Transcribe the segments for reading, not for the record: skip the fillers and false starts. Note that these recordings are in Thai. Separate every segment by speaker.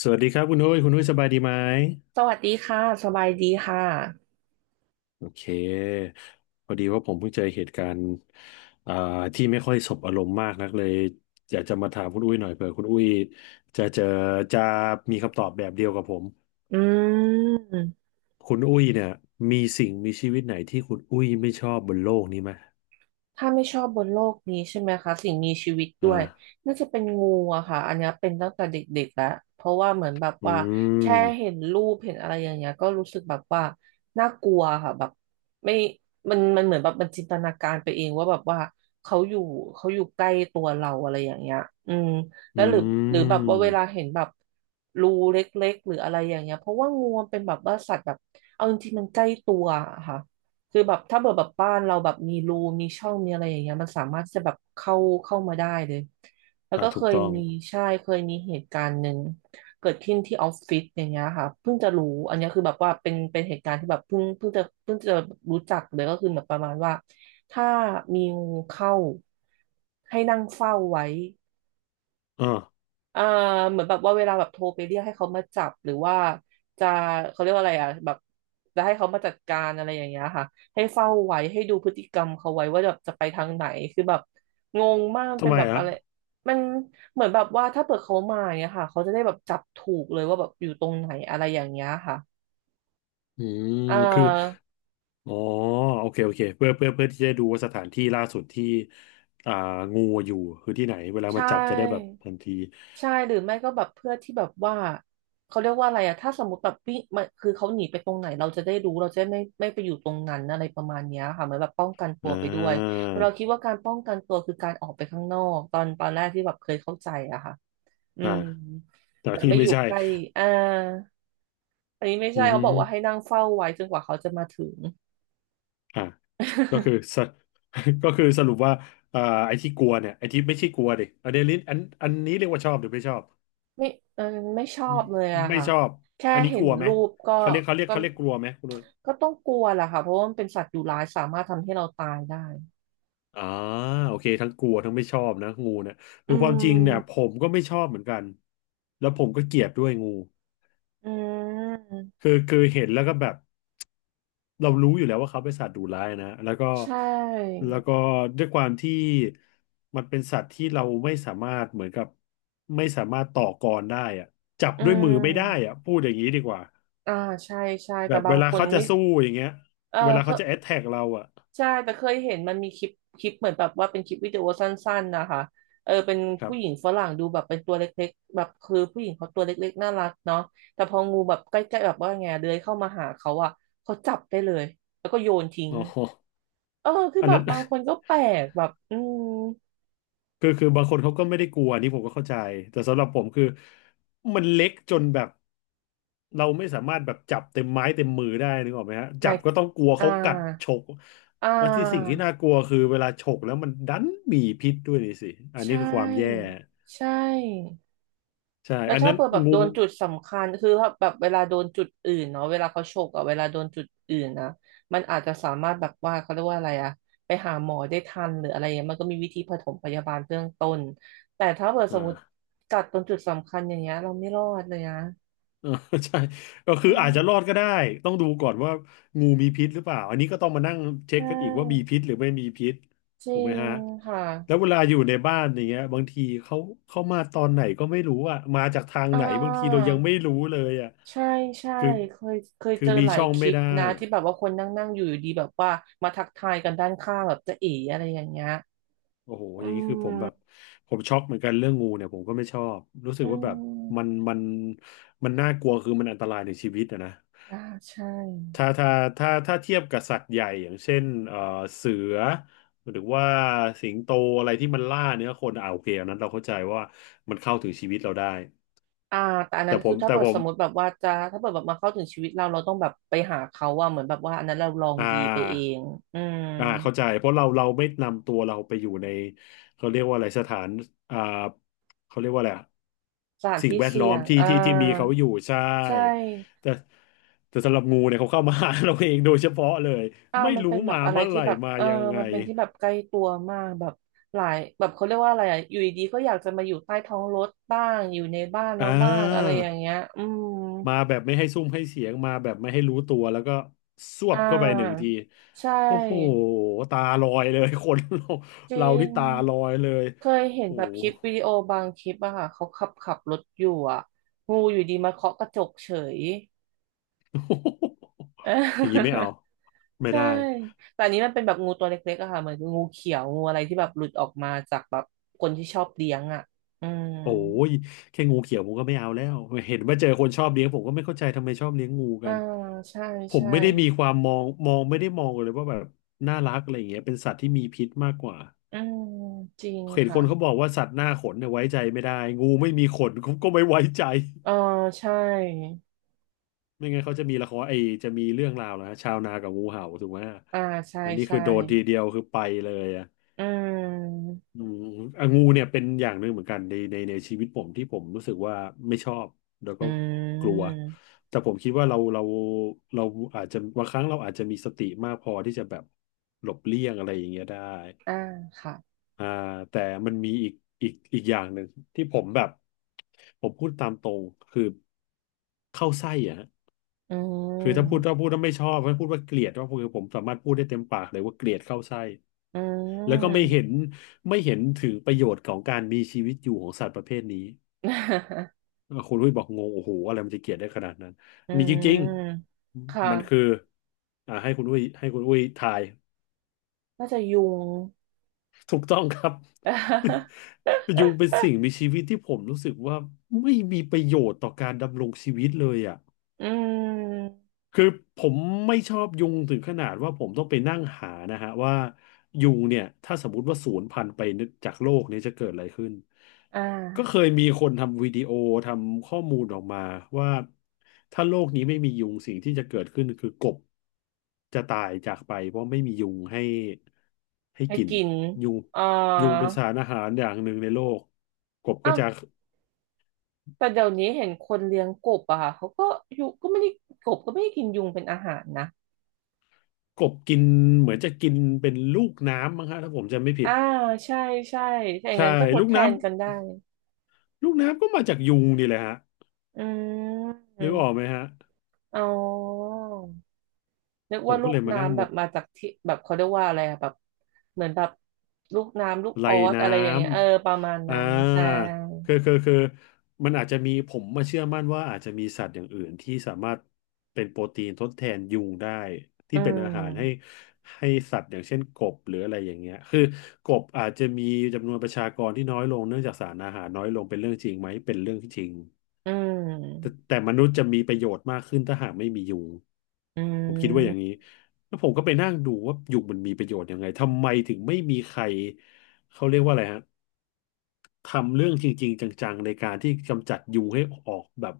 Speaker 1: สวัสดีครับคุณหุ้ยคุณหุ้ยสบายดีไหม
Speaker 2: สวัสดีค่ะ สบายดีค่ะ
Speaker 1: โอเคพอดีว่าผมเพิ่งเจอเหตุการณ์อ่าที่ไม่ค่อยสบอารมณ์มากนักเลยอยากจะมาถามคุณอุ้ยหน่อยเผื่อคุณอุ้ยจะเจอจะมีคำตอบแบบเดียวกับผม
Speaker 2: อืม
Speaker 1: คุณอุ้ยเนี่ยมีสิ่งมีชีวิตไหนที่คุณอุ้ยไม่ชอบบนโลกนี้ไหม
Speaker 2: ถ้าไม่ชอบบนโลกนี้ใช่ไหมคะสิ่งมีชีวิต
Speaker 1: อ
Speaker 2: ด้วย
Speaker 1: ่า
Speaker 2: น่าจะเป็นงูอะค่ะอันเนี้ยเป็นตั้งแต่เด็กๆแล้วเพราะว่าเหมือนแบบ
Speaker 1: อื
Speaker 2: ว่า
Speaker 1: ม
Speaker 2: แค่เห็นรูปเห็นอะไรอย่างเงี้ยก็รู้สึกแบบว่าน่ากลัวค่ะแบบไม่มันเหมือนแบบมันจินตนาการไปเองว่าแบบว่าเขาอยู่เขาอยู่ใกล้ตัวเราอะไรอย่างเงี้ยอืมแล้
Speaker 1: อื
Speaker 2: วหรือหรือแบบว่า
Speaker 1: ม
Speaker 2: เวลาเห็นแบบรูเล็กๆหรืออะไรอย่างเงี้ยเพราะว่างูมันเป็นแบบว่าสัตว์แบบเอาจริงๆมันใกล้ตัวอะค่ะ คือแบบถ้าเกิดแบบบ้านเราแบบมีรูมีช่องมีอะไรอย่างเงี้ยมันสามารถที่จะแบบเข้ามาได้เลยแล้วก็เค
Speaker 1: ถูก
Speaker 2: ย
Speaker 1: ต้อง
Speaker 2: มีใช่เคยมีเหตุการณ์หนึ่งเกิดขึ้นที่ออฟฟิศอย่างเงี้ยค่ะเพิ่งจะรู้อันเนี้ยคือแบบว่าเป็นเหตุการณ์ที่แบบเพิ่งจะรู้จักเลยก็คือแบบประมาณว่าถ้ามีงูเข้าให้นั่งเฝ้าไว้
Speaker 1: อ่า
Speaker 2: เอ่าเหมือนแบบว่าเวลาแบบโทรไปเรียกให้เขามาจับหรือว่าจะเขาเรียกว่าอะไรอ่ะแบบจะให้เขามาจัดการอะไรอย่างเงี้ยค่ะให้เฝ้าไว้ให้ดูพฤติกรรมเขาไว้ว่าแบบจะไปทางไหนคือแบบงงมากมัน
Speaker 1: ทำ
Speaker 2: เป็น
Speaker 1: ไม
Speaker 2: แบบ
Speaker 1: อะ
Speaker 2: อะไรมันเหมือนแบบว่าถ้าเปิดเขามาอย่างเงี้ยค่ะเขาจะได้แบบจับถูกเลยว่าแบบอยู่ตรงไหนอะไรอย่างเงี้ยค่ะ
Speaker 1: อืม
Speaker 2: อ่
Speaker 1: คือ
Speaker 2: า
Speaker 1: อ๋อโอเคโอเคเพื่อที่จะดูว่าสถานที่ล่าสุดที่อ่างูอยู่คือที่ไหนเวลา
Speaker 2: ใช
Speaker 1: มาจับจะได้แบบ
Speaker 2: ่
Speaker 1: ทันที
Speaker 2: ใช่หรือไม่ก็แบบเพื่อที่แบบว่าเขาเรียกว่าอะไรอะถ้าสมมติแบบวิ่งมันคือเขาหนีไปตรงไหนเราจะได้รู้เราจะไม่ไปอยู่ตรงนั้นอะไรประมาณเนี้ยค่ะเหมือนแบบป้องกันตั
Speaker 1: อ่
Speaker 2: วไปด้วย
Speaker 1: า
Speaker 2: แต่เราคิดว่าการป้องกันตัวคือการออกไปข้างนอกตอนแรกที่แบบเคยเข้าใจอะค่ะอื
Speaker 1: อ่า
Speaker 2: ม
Speaker 1: แต่
Speaker 2: แบบ
Speaker 1: ที่
Speaker 2: ไม่
Speaker 1: ไม่
Speaker 2: อยู่
Speaker 1: ใช่
Speaker 2: ใกล้อ่าอันนี้ไม่
Speaker 1: อื
Speaker 2: ใช่เขาบอกว่าให้
Speaker 1: ม
Speaker 2: นั่งเฝ้าไว้จนกว่าเขาจะมาถึง
Speaker 1: อ่าก็คือส ก็คือสรุปว่าอ่าไอ้ที่กลัวเนี่ยไอ้ที่ไม่ใช่กลัวดิอันนี้ลิ้นอันนี้เรียกว่าชอบหรือไม่ชอบ
Speaker 2: ไม่เออไม่ชอบเลยอะ
Speaker 1: ไม่
Speaker 2: ค่ะ
Speaker 1: ชอบ
Speaker 2: แค่
Speaker 1: อันนี้
Speaker 2: เห็
Speaker 1: ก
Speaker 2: น
Speaker 1: ลัวไหม
Speaker 2: รูปก็
Speaker 1: เขาเรียกเขาเรียก
Speaker 2: ก็
Speaker 1: เขาเรียกกลัวไหมคุณนุ้ย
Speaker 2: ก็ต้องกลัวแหละค่ะเพราะว่ามันเป็นสัตว์ดุร้ายสามารถทำให้เราตายได้
Speaker 1: อ่าโอเคทั้งกลัวทั้งไม่ชอบนะงูเนี่ย
Speaker 2: อื
Speaker 1: คือความจริงเนี่ยผ
Speaker 2: ม
Speaker 1: มก็ไม่ชอบเหมือนกันแล้วผมก็เกลียดด้วยงู
Speaker 2: อืม
Speaker 1: คือเห็นแล้วก็แบบเรารู้อยู่แล้วว่าเขาเป็นสัตว์ดุร้ายนะแล้วก็
Speaker 2: ใช่
Speaker 1: แล้วก็ด้วยความที่มันเป็นสัตว์ที่เราไม่สามารถเหมือนกับไม่สามารถต่อกรได้อะจับ
Speaker 2: อื
Speaker 1: ด้วยมือไม่ได้อะ
Speaker 2: ม
Speaker 1: พูดอย่างนี้ดีกว่า
Speaker 2: อ่าใช่ใช่
Speaker 1: แบ
Speaker 2: แต่
Speaker 1: บ
Speaker 2: บา
Speaker 1: เว
Speaker 2: ง
Speaker 1: ลา
Speaker 2: คน
Speaker 1: เขาจะ
Speaker 2: ไม่
Speaker 1: สู้อย่างเงี้ย
Speaker 2: เออ
Speaker 1: เวลา
Speaker 2: เขา
Speaker 1: เขาจะแอ t แทกเราอะ
Speaker 2: ใช่ แต่เคยเห็นมันมีคลิปคลิปเหมือนแบบว่าเป็นคลิปวิดีโอสั้นๆนะคะเออเป็น
Speaker 1: ครั
Speaker 2: ผู้หญิง
Speaker 1: บ
Speaker 2: ฝรั่งดูแบบเป็นตัวเล็กๆแบบคือผู้หญิงเขาตัวเล็กๆน่ารักเนาะแต่พองูแบบใกล้ๆแบบว่าไงเลื้อยเข้ามาหาเขาอะเขาจับได้เลยแล้วก็โยนทิ้ง
Speaker 1: อ๋อ
Speaker 2: เออคือ
Speaker 1: อัน
Speaker 2: แบบ
Speaker 1: นั้น
Speaker 2: บางคนก็แปลกแบบอืม
Speaker 1: คือบางคนเขาก็ไม่ได้กลัวอันนี่ผมก็เข้าใจแต่สำหรับผมคือมันเล็กจนแบบเราไม่สามารถแบบจับเต็มไม้เต็มมือได้นึกออกไหมฮะ
Speaker 2: ห
Speaker 1: จั
Speaker 2: มาย
Speaker 1: บก็ต้องกลัว
Speaker 2: อ่า
Speaker 1: เขากัดฉก
Speaker 2: อ่
Speaker 1: แล้วที่สิ่งที่
Speaker 2: า
Speaker 1: น่ากลัวคือเวลาฉกแล้วมันดันมีพิษด้วยนี่สิอัน
Speaker 2: ใช
Speaker 1: นี้คือความแย่
Speaker 2: ่ใช่
Speaker 1: ใช่
Speaker 2: แล้ว
Speaker 1: อัน
Speaker 2: ถ้า
Speaker 1: นั้น
Speaker 2: เปิดแบบ
Speaker 1: งู
Speaker 2: โดนจุดสำคัญคือถ้าแบบเวลาโดนจุดอื่นเนาะเวลาเขาฉกอะเวลาโดนจุดอื่นนะมันอาจจะสามารถแบบว่าเขาเรียกว่าอะไรอะไปหาหมอได้ทันหรืออะไรเงี้ยมันก็มีวิธีปฐมพยาบาลเบื้องต้นแต่ถ้าเปิดสมม
Speaker 1: อ่า
Speaker 2: ติกัดตรงจุดสำคัญอย่างเงี้ยเราไม่รอดเลยนะ
Speaker 1: เออ ใช่ก็
Speaker 2: อื
Speaker 1: คืออาจจะรอ
Speaker 2: ม
Speaker 1: ดก็ได้ต้องดูก่อนว่างูมีพิษหรือเปล่าอันนี้ก็ต้องมานั่งเช็ค
Speaker 2: ใช่
Speaker 1: กันอีกว่ามีพิษหรือไม่มีพิษ
Speaker 2: จริ
Speaker 1: ถูกไหม
Speaker 2: ง
Speaker 1: ฮะ
Speaker 2: ค่ะ
Speaker 1: แล้วเวลาอยู่ในบ้านอย่างเงี้ยบางทีเขาเข้ามาตอนไหนก็ไม่รู้อ่ะมาจากทาง
Speaker 2: อ่
Speaker 1: ไหนบางทีเรา
Speaker 2: า
Speaker 1: ยังไม่รู้เลยอ่ะ
Speaker 2: ใช่ใช่
Speaker 1: คือ
Speaker 2: เคย
Speaker 1: คือ
Speaker 2: เจอ
Speaker 1: มี
Speaker 2: หลาย
Speaker 1: ช่อง
Speaker 2: คลิ
Speaker 1: ไม่
Speaker 2: ป
Speaker 1: ได้
Speaker 2: นะที่แบบว่าคนนั่งนั่งอยู่ดีแบบว่ามาทักทายกันด้านข้างแบบจะเอ๋อะไรอย่างเงี้ย
Speaker 1: โอ้โห
Speaker 2: อื
Speaker 1: อย่างนี้คือผมแบบ
Speaker 2: ม
Speaker 1: ผมช็อกเหมือนกันเรื่องงูเนี่ยผมก็ไม่ชอบรู้สึก
Speaker 2: อื
Speaker 1: ว่าแบบ
Speaker 2: ม
Speaker 1: มันมันน่ากลัวคือมันอันตรายในชีวิตอะนะ
Speaker 2: อ่าใช่
Speaker 1: ถ้าถ้าถ้าเทียบกับสัตว์ใหญ่อย่างเช่นเสือหรือว่าสิงโตอะไรที่มันล่าเนื้อคนโอเคอันนั้นเราเข้าใจว่ามันเข้าถึงชีวิตเราได้
Speaker 2: อ่าแต่อัน
Speaker 1: แต่
Speaker 2: นั้น
Speaker 1: ผ
Speaker 2: คือ
Speaker 1: ม
Speaker 2: ถ้า
Speaker 1: แต่
Speaker 2: เกิด
Speaker 1: ผ
Speaker 2: ส
Speaker 1: ม
Speaker 2: มมติแบบว่าจะถ้าเกิดแบบมาเข้าถึงชีวิตเราเราต้องแบบไปหาเขาว่าเหมือนแบบว่าอันนั้นเราลอง
Speaker 1: อ่
Speaker 2: ดีไปเอ
Speaker 1: า
Speaker 2: งอืม
Speaker 1: เข้าใจเพราะเราไม่นำตัวเราไปอยู่ในเขาเรียกว่าอะไรสถานอ่าเขาเรียกว่าอะไรอะ
Speaker 2: สถาน
Speaker 1: สิ่ง
Speaker 2: ที่
Speaker 1: แวดล้
Speaker 2: เสี่
Speaker 1: อ
Speaker 2: ย
Speaker 1: ม
Speaker 2: ง
Speaker 1: ที่
Speaker 2: อ่า
Speaker 1: ที่ที่มีเขาอยู่ใช่
Speaker 2: ใช่
Speaker 1: แต่แต่สำหรับงูเนี่ยเขาเข้ามาหาเราเองโดยเฉพาะเลย
Speaker 2: อ่า
Speaker 1: ไม่
Speaker 2: มัน
Speaker 1: รู้
Speaker 2: เป็นแบ
Speaker 1: มา
Speaker 2: บอะไร
Speaker 1: เมื่อไห
Speaker 2: ที่
Speaker 1: ร่
Speaker 2: แบบ
Speaker 1: มา
Speaker 2: เออ
Speaker 1: ยังไง
Speaker 2: มันเป็นที่แบบใกล้ตัวมากแบบหลายแบบเขาเรียกว่าอะไรอะอยู่ดีๆก็อยากจะมาอยู่ใต้ท้องรถบ้างอยู่ในบ้าน
Speaker 1: อ่
Speaker 2: เราบ้างอะไรอย่าง
Speaker 1: า
Speaker 2: เงี้ยอืม
Speaker 1: มาแบบไม่ให้ซุ่มให้เสียงมาแบบไม่ให้รู้ตัวแล้วก็สว
Speaker 2: อ่
Speaker 1: บเข้าไปหนึ่ง
Speaker 2: า
Speaker 1: ที
Speaker 2: ใช
Speaker 1: โอ้โห
Speaker 2: ่
Speaker 1: ตาลอยเลย คนเรา
Speaker 2: จริ
Speaker 1: เราที่
Speaker 2: ง
Speaker 1: ตาลอยเลย
Speaker 2: เคยเห็น
Speaker 1: โอ้
Speaker 2: แบ
Speaker 1: โห
Speaker 2: บคลิปวิดีโอบางคลิปอะค่ะเขาขับรถอยู่อะงูอยู่ดีมาเคาะกระจกเฉย เ
Speaker 1: อย่างนี้ไม่
Speaker 2: ออ
Speaker 1: เอาไม่
Speaker 2: ใช่
Speaker 1: ได้
Speaker 2: แต่อันนี้มันเป็นแบบงูตัวเล็กๆอะค่ะเหมือนงูเขียวงูอะไรที่แบบหลุดออกมาจากแบบคนที่ชอบเลี้ยงอะอืม
Speaker 1: โอ้ยแค่งูเขียวผมก็ไม่เอาแล้วเห็นว่าเจอคนชอบเลี้ยงผมก็ไม่เข้าใจทำไมชอบเลี้ยงงู
Speaker 2: อ่า
Speaker 1: กัน
Speaker 2: ใช่
Speaker 1: ผม
Speaker 2: ใช่
Speaker 1: ไม่ได้มีความมองไม่ได้มองเลยว่าแบบน่ารักอะไรอย่างเงี้ยเป็นสัตว์ที่มีพิษมากกว่า
Speaker 2: อืมจริง
Speaker 1: เห็นค
Speaker 2: ค่ะ
Speaker 1: นเขาบอกว่าสัตว์หน้าขนเนี่ยไว้ใจไม่ได้งูไม่มีขน ก็ไม่ไว้ใจ
Speaker 2: เออใช่
Speaker 1: ไม่งั้นเขาจะมีละครไอจะมีเรื่องราวแล้วชาวนากับงูเห่าถูกไหม
Speaker 2: อ่าใช่
Speaker 1: อันนี้คื
Speaker 2: ใช่
Speaker 1: อโดนทีเดียวคือไปเลยอ่ะ
Speaker 2: อืม
Speaker 1: อืมอ่ะงูเนี่ยเป็นอย่างหนึ่งเหมือนกันในชีวิตผมที่ผมรู้สึกว่าไม่ชอบแล้ว
Speaker 2: อื
Speaker 1: ก็กลัว
Speaker 2: ม
Speaker 1: แต่ผมคิดว่าเราอาจจะบางครั้งเราอาจจะมีสติมากพอที่จะแบบหลบเลี่ยงอะไรอย่างเงี้ยได้
Speaker 2: อ่าค่ะ
Speaker 1: อ่าแต่มันมีอีกอย่างหนึ่งที่ผมแบบผมพูดตามตรงคือเข้าไส้อ่ะ
Speaker 2: อื
Speaker 1: คือถ้าพูดถ้า
Speaker 2: ม
Speaker 1: พูดถ้าไม่ชอบถ้าพูดว่าเกลียดก็คือผมสามารถพูดได้เต็มปากเลยว่าเกลียดเข้าไส้
Speaker 2: อื
Speaker 1: แล้วก็
Speaker 2: ม
Speaker 1: ไม่เห็นถึงประโยชน์ของการมีชีวิตอยู่ของสัตว์ประเภทนี้ คุณลุยบอกงงโอ้โหอะไรมันจะเกลียดได้ขนาดนั้น
Speaker 2: อื
Speaker 1: มีจริง
Speaker 2: ม ค
Speaker 1: ๆมันคือ
Speaker 2: ่ะ
Speaker 1: ให้คุณลุยทาย
Speaker 2: น่าจะยุง
Speaker 1: ถูกต้องครับ ยุ งเป็นสิ่งมีชีวิตที่ผมรู้สึกว่าไม่มีประโยชน์ต่อการดำรงชีวิตเลยอ่ะ
Speaker 2: อืม
Speaker 1: คือผมไม่ชอบยุงถึงขนาดว่าผมต้องไปนั่งหานะฮะว่ายุงเนี่ยถ้าสมมติว่าสูญพันธุ์ไปจากโลกเนี่ยจะเกิดอะไรขึ้น
Speaker 2: อ่
Speaker 1: ก็เค
Speaker 2: า
Speaker 1: ยมีคนทำวิดีโอทำข้อมูลออกมาว่าถ้าโลกนี้ไม่มียุงสิ่งที่จะเกิดขึ้นคือกบจะตายจากไปเพราะไม่มียุงให้ให้
Speaker 2: ให้
Speaker 1: กิน
Speaker 2: กิน
Speaker 1: ยุง
Speaker 2: อ่า
Speaker 1: เป็นสารอาหารอย่างหนึ่งในโลกกบก็
Speaker 2: อ้าว
Speaker 1: จะ
Speaker 2: แต่เดี๋ยวนี้เห็นคนเลี้ยงกบอะค่ะเขาก็ยุงก็ไม่ได้กบก็ไม่ได้กินยุงเป็นอาหารนะ
Speaker 1: กบกินเหมือนจะกินเป็นลูกน้ำมั้งฮะถ้าผมจำไม่ผิด
Speaker 2: อ่า ใช่ ใช่ถ้าอย่าง
Speaker 1: ใช่
Speaker 2: นั้นก็ทด
Speaker 1: ลูก
Speaker 2: แทนกัน
Speaker 1: น้ำ
Speaker 2: ได้
Speaker 1: ลูกน้ำก็มาจากยุงนี่แหละฮะ
Speaker 2: อืม
Speaker 1: นึกออกไหมฮะ
Speaker 2: อ๋อ นึก
Speaker 1: ผ
Speaker 2: ว่า
Speaker 1: ม
Speaker 2: ลู
Speaker 1: ก็เล
Speaker 2: ก
Speaker 1: ยมานั่ง
Speaker 2: น้ำแบ
Speaker 1: มอ
Speaker 2: บ
Speaker 1: ง
Speaker 2: มาจากที่แบบเขาเรียกว่าอะไรอะแบบเหมือนแบบลูกน้ำลูกอ
Speaker 1: ไล่
Speaker 2: อส
Speaker 1: น้
Speaker 2: อะไรอย่างเงี้ยเออประมาณ
Speaker 1: ำ
Speaker 2: นั้นใช่
Speaker 1: คือมันอาจจะมีผมมาเชื่อมั่นว่าอาจจะมีสัตว์อย่างอื่นที่สามารถเป็นโปรตีนทดแทนยุงได้
Speaker 2: อื
Speaker 1: ที่เป็นอาหารให้
Speaker 2: ม
Speaker 1: ให้สัตว์อย่างเช่นกบหรืออะไรอย่างเงี้ยคือกบอาจจะมีจำนวนประชากรที่น้อยลงเนื่องจากสารอาหารน้อยลงเป็นเรื่องจริงไหมเป็นเรื่องที่จริง
Speaker 2: อื
Speaker 1: แต่
Speaker 2: ม
Speaker 1: แต่มนุษย์จะมีประโยชน์มากขึ้นถ้าหากไม่มียุง
Speaker 2: อื
Speaker 1: ผมคิดว่าอย่างนี้
Speaker 2: ม
Speaker 1: แล้วผมก็ไปนั่งดูว่ายุงมันมีประโยชน์ยังไงทำไมถึงไม่มีใครเขาเรียกว่าอะไรฮะ ทำเรื่องจริงๆจังๆในการที่กำจัดยุงให้ออกแบบ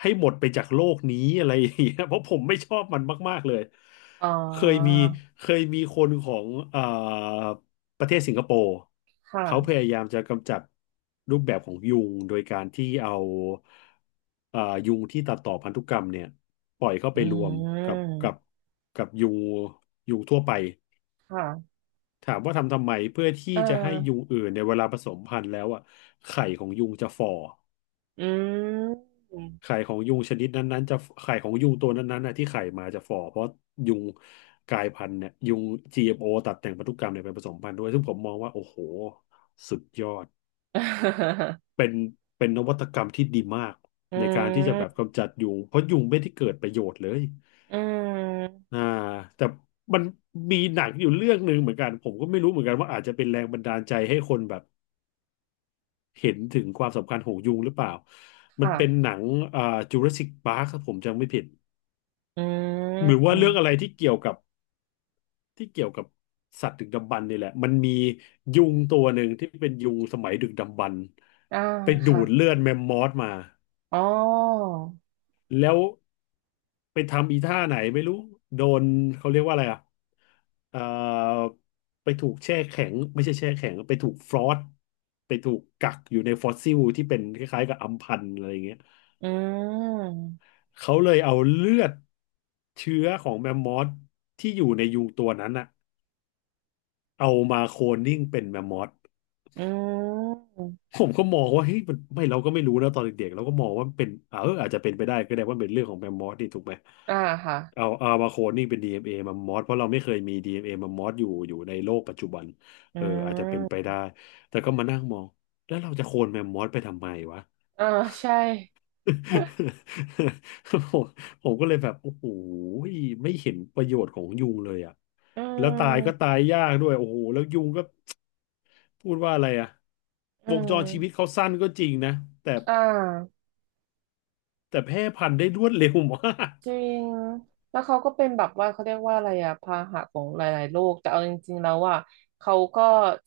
Speaker 1: ให้หมดไปจากโลกนี้อะไรอย่างเงี้ย เพราะผมไม่ชอบมันมากๆเลย
Speaker 2: อ๋อ
Speaker 1: เคยมีเคยมีคนของประเทศสิงคโปร์
Speaker 2: ค่ะ
Speaker 1: เขาพยายามจะกำจัดรูปแบบของยุงโดยการที่เอาเอ่อยุงที่ตัดต่อพันธุกรรมเนี่ยปล่อยเข้า
Speaker 2: อื
Speaker 1: ไปรวมกับ
Speaker 2: ม
Speaker 1: ยุงทั่วไป
Speaker 2: ค่ะ
Speaker 1: ถามว่าทำทำไมเพื่อที่
Speaker 2: เอ
Speaker 1: จะให้ยุ
Speaker 2: อ
Speaker 1: งอื่นในยเวลาผสมพันธุ์แล้วอ่ะไข่ของยุงจะฝ่อ
Speaker 2: อืม
Speaker 1: ไข่ของยุงชนิดนั้นๆจะไข่ของยุงตัวนั้นๆน่ะที่ไข่มาจะฝ่อเพราะยุงกลายพันธุ์เนี่ยยุง GMO ตัดแต่งพันธุกรรมเนี่ยไปผสมพันธุ์ด้วยซึ่งผมมองว่าโอ้โหสุดยอด เป็นนวัตกรรมที่ดีมาก
Speaker 2: อื
Speaker 1: ในการที่จะแบบกำ
Speaker 2: ม
Speaker 1: จัดยุงเพราะยุงไม่ได้เกิดประโยชน์เลย
Speaker 2: อืม
Speaker 1: อ่าแต่มันมีหนังอยู่เรื่องหนึ่งเหมือนกันผมก็ไม่รู้เหมือนกันว่าอาจจะเป็นแรงบันดาลใจให้คนแบบ เห็นถึงความสำคัญของยุงหรือเปล่า มัน
Speaker 2: ค่ะ
Speaker 1: เป็นหนังอ่าจูราสสิกพาร์คผมจำไม่ผิด
Speaker 2: อื
Speaker 1: หรือว่าเรื่อง
Speaker 2: ม
Speaker 1: อะไรที่เกี่ยวกับที่เกี่ยวกับสัตว์ดึกดำบรรพ์นี่แหละ มันมียุงตัวหนึ่งที่เป็นยุงสมัยดึกดำบรรพ์
Speaker 2: อ่า
Speaker 1: ไปดู
Speaker 2: ค่ะ
Speaker 1: ดเลือดแมมมอสมา
Speaker 2: อ๋อ
Speaker 1: แล้วไปทำอีท่าไหนไม่รู้ โดนเขาเรียกว่าอะไรอ่ะเอ่อไปถูกแช่แข็งไม่ใช่แช่แข็งไปถูกฟรอสไปถูกกักอยู่ในฟอสซิลที่เป็นคล้ายๆกับอัมพันธ์อะไรอย่างเงี้ย
Speaker 2: อืม
Speaker 1: เขาเลยเอาเลือดเชื้อของแมมมอสที่อยู่ในยุงตัวนั้นอะเอามาโคลนนิ่งเป็นแมมมอส
Speaker 2: อืม
Speaker 1: ผมก็มองว่าเฮ้ยมันไม่เราก็ไม่รู้นะตอนเด็กๆเราก็มองว่ามันเป็นเอออาจจะเป็นไปได้ก็ได้ว่าเป็นเรื่องของแมมมอสนี่ถูกไหม
Speaker 2: อ่าค่ะ
Speaker 1: เอามาโคลนนิ่งเป็น d เ a แมมมอสเพราะเราไม่เคยมี d เ a แมมมอสอยู่ในโลกปัจจุบัน
Speaker 2: อื
Speaker 1: เอออาจจะเป็นไป
Speaker 2: ม
Speaker 1: ได้แต่ก็มานั่งมองแล้วเราจะโคลนแมมมอสไปทำไมวะ
Speaker 2: อ่าใช่
Speaker 1: ผมก็เลยแบบโอ้โหไม่เห็นประโยชน์ของยุงเลยอ่ะ
Speaker 2: อื
Speaker 1: แล้วตายก็ตา
Speaker 2: ม
Speaker 1: ยยากด้วยโอ้โหแล้วยุงก็พูดว่าอะไรอ่ะ
Speaker 2: อื
Speaker 1: วงจ
Speaker 2: ม
Speaker 1: รชีวิตเขาสั้นก็จริงนะแต่
Speaker 2: อ่า
Speaker 1: แต่แพร่พันธุ์ได้รวดเร็วมาก
Speaker 2: จริงแล้วเขาก็เป็นแบบว่าเขาเรียกว่าอะไรอะพาหะของหลายๆโรคแต่เอาจริงๆแล้วอะเขาก็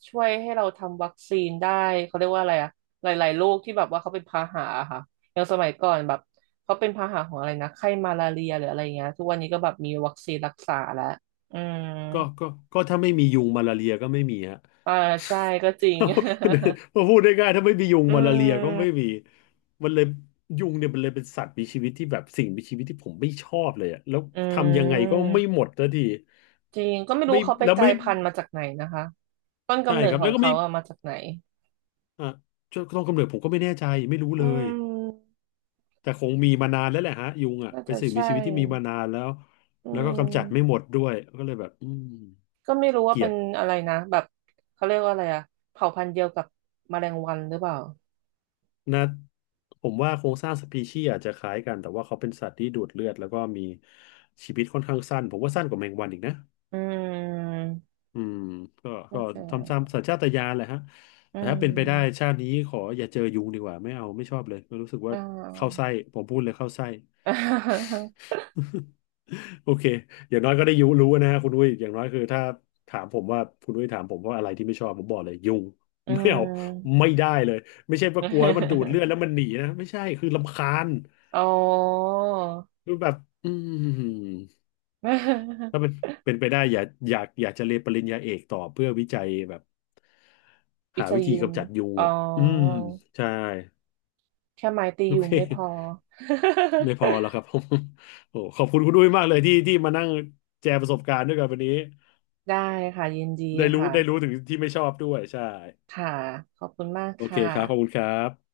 Speaker 2: ช่วยให้เราทำวัคซีนได้เขาเรียกว่าอะไรอะหลายๆโรคที่แบบว่าเขาเป็นพาหะอะค่ะอย่างสมัยก่อนแบบเขาเป็นพาหะของอะไรนะไข้มาลาเรียหรืออะไรเงี้ยทุกวันนี้ก็แบบมีวัคซีนรักษาแล้วอืม
Speaker 1: ก็ก็ก็ถ้าไม่มียุงมาลาเรียก็ไม่มีฮะ
Speaker 2: อ่าใช่ก็จริง
Speaker 1: มาพูดได้ง่ายถ้าไม่มียุง
Speaker 2: อื
Speaker 1: มาลาเรียก็ไม่มี
Speaker 2: ม
Speaker 1: มันเลยยุงเนี่ยมันเลยเป็นสัตว์มีชีวิตที่แบบสิ่งมีชีวิตที่ผมไม่ชอบเลยอะแล้ว
Speaker 2: อื
Speaker 1: ทำยังไงก็ไม่
Speaker 2: ม
Speaker 1: หมดสักที
Speaker 2: จริงก็ไม่รู้
Speaker 1: ไม่
Speaker 2: เขาไป
Speaker 1: แล้ว
Speaker 2: กลา
Speaker 1: ไม่
Speaker 2: ยพันธุ์มาจากไหนนะคะต้น
Speaker 1: ใช่
Speaker 2: กำเนิ
Speaker 1: ค
Speaker 2: ด
Speaker 1: รับ
Speaker 2: ขอ
Speaker 1: แล้
Speaker 2: ง
Speaker 1: วก็ไม่
Speaker 2: เขาอะมาจากไหน
Speaker 1: อ่ะตอนกำเนิดผมก็ไม่แน่ใจไม่รู้
Speaker 2: อื
Speaker 1: เลย
Speaker 2: ม
Speaker 1: แต่คงมีมานานแล้วแหละฮะยุงอ่ะ
Speaker 2: น่า
Speaker 1: เป็
Speaker 2: จะ
Speaker 1: นสิ่งมี
Speaker 2: ใช่
Speaker 1: ชีวิตที่มีมานานแล้ว
Speaker 2: อื
Speaker 1: แล้วก็กำจัดไม่ห
Speaker 2: ม
Speaker 1: มดด้วยก็เลยแบบอืม
Speaker 2: ก็ไม่รู้
Speaker 1: เก
Speaker 2: ว่า
Speaker 1: ลี
Speaker 2: เป็
Speaker 1: ย
Speaker 2: น
Speaker 1: ด
Speaker 2: อะไรนะแบบเขาเรียกว่าอะไรอะเผ่าพันธุ์เดียวกับแมลงวันหรือเปล่า
Speaker 1: นะผมว่าโครงสร้างสปีชีส์อาจจะคล้ายกันแต่ว่าเขาเป็นสัตว์ที่ดูดเลือดแล้วก็มีชีวิตค่อนข้างสั้นผมว่าสั้นกว่าแมงวันอีกนะ
Speaker 2: อืม
Speaker 1: อืมก็
Speaker 2: น่าจะ
Speaker 1: ทำตามสัญชาตญาณแหละฮะ
Speaker 2: อื
Speaker 1: แต่ถ้าเป็นไปได้
Speaker 2: ม
Speaker 1: ชาตินี้ขออย่าเจอยุงดีกว่าไม่เอาไม่ชอบเลยรู้สึกว่า
Speaker 2: อ่
Speaker 1: เข้าไส้
Speaker 2: า
Speaker 1: ผมพูดเลยเข้าไส้ โอเคอย่างน้อยก็ได้ยุรู้นะฮะคุณอุ้ยอย่างน้อยคือถ้าถามผมว่าคุณอุ้ยถามผมว่าอะไรที่ไม่ชอบผมบอกเลยยุง
Speaker 2: อื
Speaker 1: ไม่เอา
Speaker 2: ม
Speaker 1: ไม่ได้เลยไม่ใช่ว่ากลัวแล้วมันดูดเลื อดแล้วมันหนีนะไม่ใช่คือรำคาญ
Speaker 2: อ๋อ
Speaker 1: คือแบบอืมถ้าเป็น เป็นไปได้อย่ากอยากอยากจะเรียนปริญญาเอกต่อเพื่อวิจัยแบบ
Speaker 2: วิ
Speaker 1: หา
Speaker 2: จั
Speaker 1: วิ
Speaker 2: ย
Speaker 1: ธี
Speaker 2: ยุง
Speaker 1: กำจัดยุง
Speaker 2: อ๋อ
Speaker 1: อ่ะอืมใช่
Speaker 2: แค่ไม้ตี
Speaker 1: โอ
Speaker 2: ยุ
Speaker 1: เค
Speaker 2: งไม่พอ
Speaker 1: ไม่พอแล้ว ครับ ผมโอ้ขอบคุณคุณด้วยมากเลยที่ที่มานั่งแชร์ประสบการณ์ด้วยกันวันนี้
Speaker 2: ได้ค่ะยินดี
Speaker 1: ได้รู้
Speaker 2: ค่ะ
Speaker 1: ได้รู้ถึงที่ไม่ชอบด้วยใช่
Speaker 2: ค่ะขอบคุณมาก
Speaker 1: โอเค
Speaker 2: ค่ะ
Speaker 1: ครับขอบคุณครับ